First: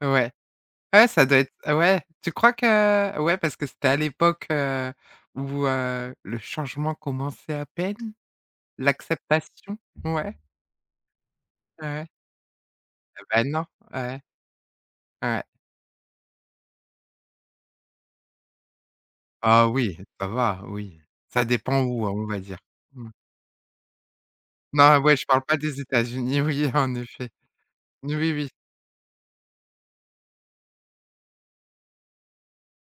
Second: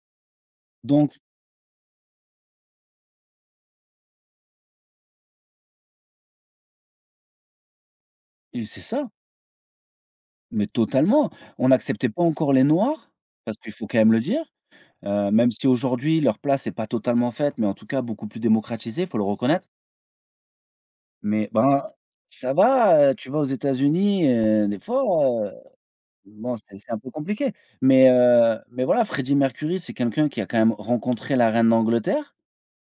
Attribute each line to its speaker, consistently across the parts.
Speaker 1: Ouais, ouais
Speaker 2: Donc
Speaker 1: ça doit être ouais, tu crois que ouais parce que c'était à l'époque, heu, où, heu, le changement commençait à peine,
Speaker 2: Et c'est ça.
Speaker 1: l'acceptation, ouais.
Speaker 2: Mais totalement! On
Speaker 1: Ouais.
Speaker 2: n'acceptait pas encore les noirs,
Speaker 1: Heu, bah
Speaker 2: parce
Speaker 1: non.
Speaker 2: qu'il faut quand même le
Speaker 1: Ouais.
Speaker 2: dire, heu,
Speaker 1: Ouais.
Speaker 2: même si aujourd'hui leur place est pas totalement faite, mais en tout cas beaucoup plus démocratisée, faut le
Speaker 1: Ah
Speaker 2: reconnaître
Speaker 1: oui, ça va, oui. Ça
Speaker 2: mais ben
Speaker 1: dépend où, heu, on va
Speaker 2: ça
Speaker 1: dire. Mmh.
Speaker 2: va, tu vas aux États-Unis heu, des
Speaker 1: Non,
Speaker 2: fois,
Speaker 1: ouais, je parle pas des États-Unis,
Speaker 2: bon,
Speaker 1: oui
Speaker 2: c'est c'est
Speaker 1: en
Speaker 2: un peu
Speaker 1: effet.
Speaker 2: compliqué. Mais,
Speaker 1: N oui, oui.
Speaker 2: heu, mais voilà Freddie Mercury c'est quelqu'un qui a quand même rencontré la reine d'Angleterre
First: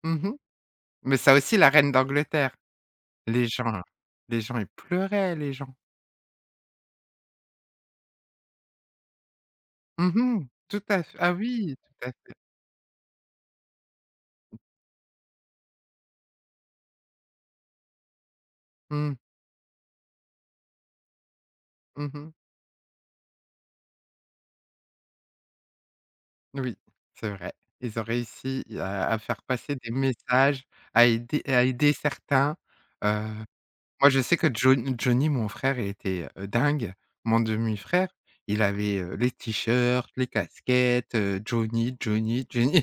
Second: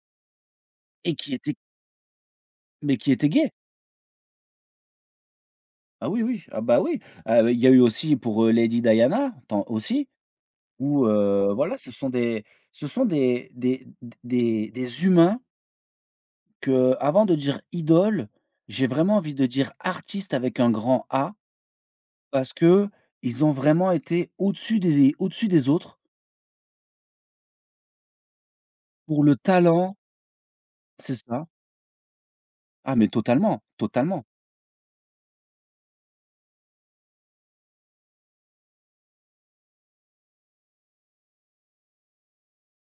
Speaker 1: Mmh mh.
Speaker 2: et
Speaker 1: Mais ça
Speaker 2: qui était
Speaker 1: aussi, la reine d'Angleterre.
Speaker 2: mais qui était
Speaker 1: Les
Speaker 2: gay.
Speaker 1: gens, les gens, ils pleuraient les gens.
Speaker 2: Ah oui oui, ah bah oui! Heu, il y a eu aussi pour, heu, Lady Diana tant aussi,
Speaker 1: Mmh mh. Tout à
Speaker 2: où,
Speaker 1: fait ah
Speaker 2: heu, voilà
Speaker 1: oui,
Speaker 2: ce
Speaker 1: tout
Speaker 2: sont
Speaker 1: à fait.
Speaker 2: des ce sont des des d des des humains qu'avant de dire idoles, j'ai vraiment
Speaker 1: Mmh.
Speaker 2: envie de dire artistes avec un grand A,
Speaker 1: Mmh mh.
Speaker 2: parce qu'ils ont vraiment été au-dessus des au-dessus des autres
Speaker 1: Oui, c'est vrai. Ils ont réussi à à
Speaker 2: pour le
Speaker 1: faire passer des
Speaker 2: talent
Speaker 1: messages, à
Speaker 2: C'est
Speaker 1: aider
Speaker 2: ça.
Speaker 1: à aider certains.
Speaker 2: Ah, mais
Speaker 1: Heu,
Speaker 2: totalement,
Speaker 1: moi je
Speaker 2: totalement.
Speaker 1: sais que John Johnny, mon frère était, heu, dingue! Mon demi-frère. Il avait, heu, les t-shirts, les casquettes, heu, Johnny, Johnny, Johnny.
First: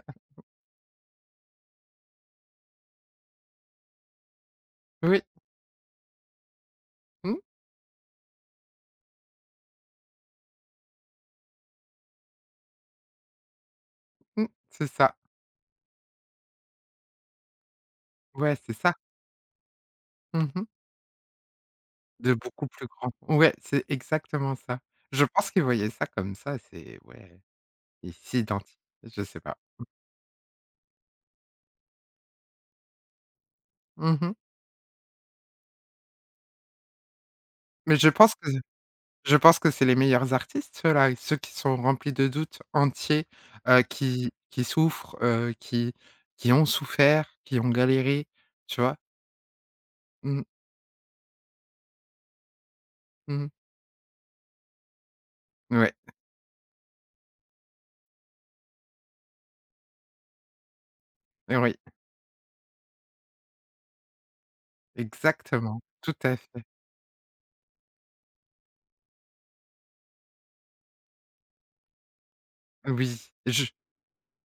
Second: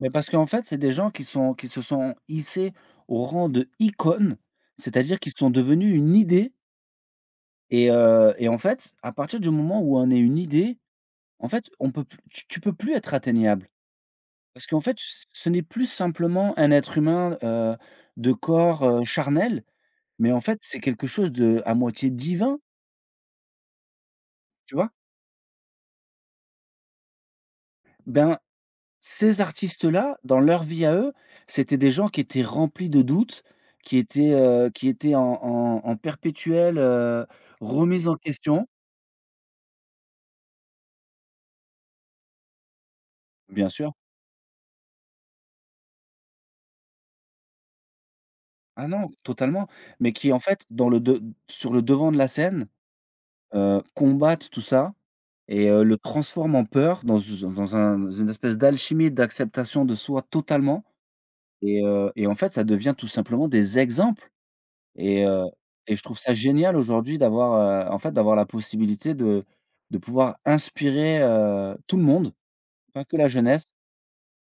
Speaker 2: Mais parce qu'en fait, c'est des gens qui sont qui se sont hissés au rang d'icône, c'est-à-dire
Speaker 1: Oui.
Speaker 2: qu'ils sont devenus une idée
Speaker 1: Mmh.
Speaker 2: et heu et en fait, à partir du moment où on est une idée, en fait on peut plus tu tu peux plus être atteignable.
Speaker 1: Mmh.
Speaker 2: Parce qu'en
Speaker 1: C'est
Speaker 2: fait
Speaker 1: ça.
Speaker 2: ce ce n'est plus simplement un être humain, heu, de
Speaker 1: Ouais, c'est
Speaker 2: corps,
Speaker 1: ça.
Speaker 2: heu, charnel, mais en
Speaker 1: Mmh
Speaker 2: fait
Speaker 1: mh.
Speaker 2: c'est quelque chose d'à moitié
Speaker 1: De
Speaker 2: divin
Speaker 1: beaucoup plus grand. Ouais, c'est exactement
Speaker 2: tu
Speaker 1: ça.
Speaker 2: vois?
Speaker 1: Je pense qu'il voyait ça comme ça, c'est ouais. Il
Speaker 2: Ben,
Speaker 1: s'identi je sais
Speaker 2: ces
Speaker 1: pas.
Speaker 2: artistes
Speaker 1: Mmh.
Speaker 2: là dans leur vie à eux, c'était des gens qui étaient remplis de doutes, qui
Speaker 1: Mmh
Speaker 2: étaient,
Speaker 1: mh.
Speaker 2: heu, qui étaient en en en perpétuelle, heu,
Speaker 1: Mais
Speaker 2: remise
Speaker 1: je
Speaker 2: en
Speaker 1: pense que
Speaker 2: question.
Speaker 1: je pense que c'est les meilleurs artistes ceux là. Ceux qui sont remplis de doutes, entiers,
Speaker 2: Bien
Speaker 1: heu,
Speaker 2: sûr.
Speaker 1: qui qui souffrent, heu, qui qui ont souffert, qui ont galéré, tu
Speaker 2: Ah
Speaker 1: vois?
Speaker 2: non, totalement, mais qui en
Speaker 1: Mmh.
Speaker 2: fait dans le de sur le devant de la scène,
Speaker 1: Mmh.
Speaker 2: heu, combattent tout ça et heu,
Speaker 1: Ouais.
Speaker 2: le transforment en peur dans, heu, dans u d dans un dans une espèce d'alchimie d'acceptation de soi totalement
Speaker 1: Oui.
Speaker 2: et heu et en fait ça devient tout simplement des exemples et heu
Speaker 1: Exactement,
Speaker 2: et je
Speaker 1: tout
Speaker 2: trouve ça
Speaker 1: à fait.
Speaker 2: génial aujourd'hui d'avoir, heu, en fait d'avoir la possibilité de de pouvoir inspirer, heu, tout le monde, pas que
Speaker 1: Oui
Speaker 2: la
Speaker 1: je
Speaker 2: jeunesse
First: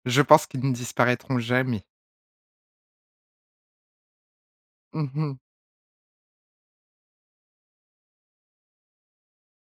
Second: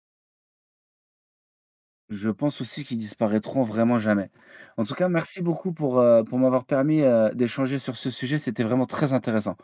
Speaker 1: je pense qu'ils ne disparaîtront jamais.
Speaker 2: Je pense aussi qu'ils disparaîtront vraiment jamais. En tout cas,
Speaker 1: Mmh mh.
Speaker 2: merci beaucoup pour, heu, pour m'avoir permis, heu, d'échanger sur ce sujet, c'était vraiment très intéressant.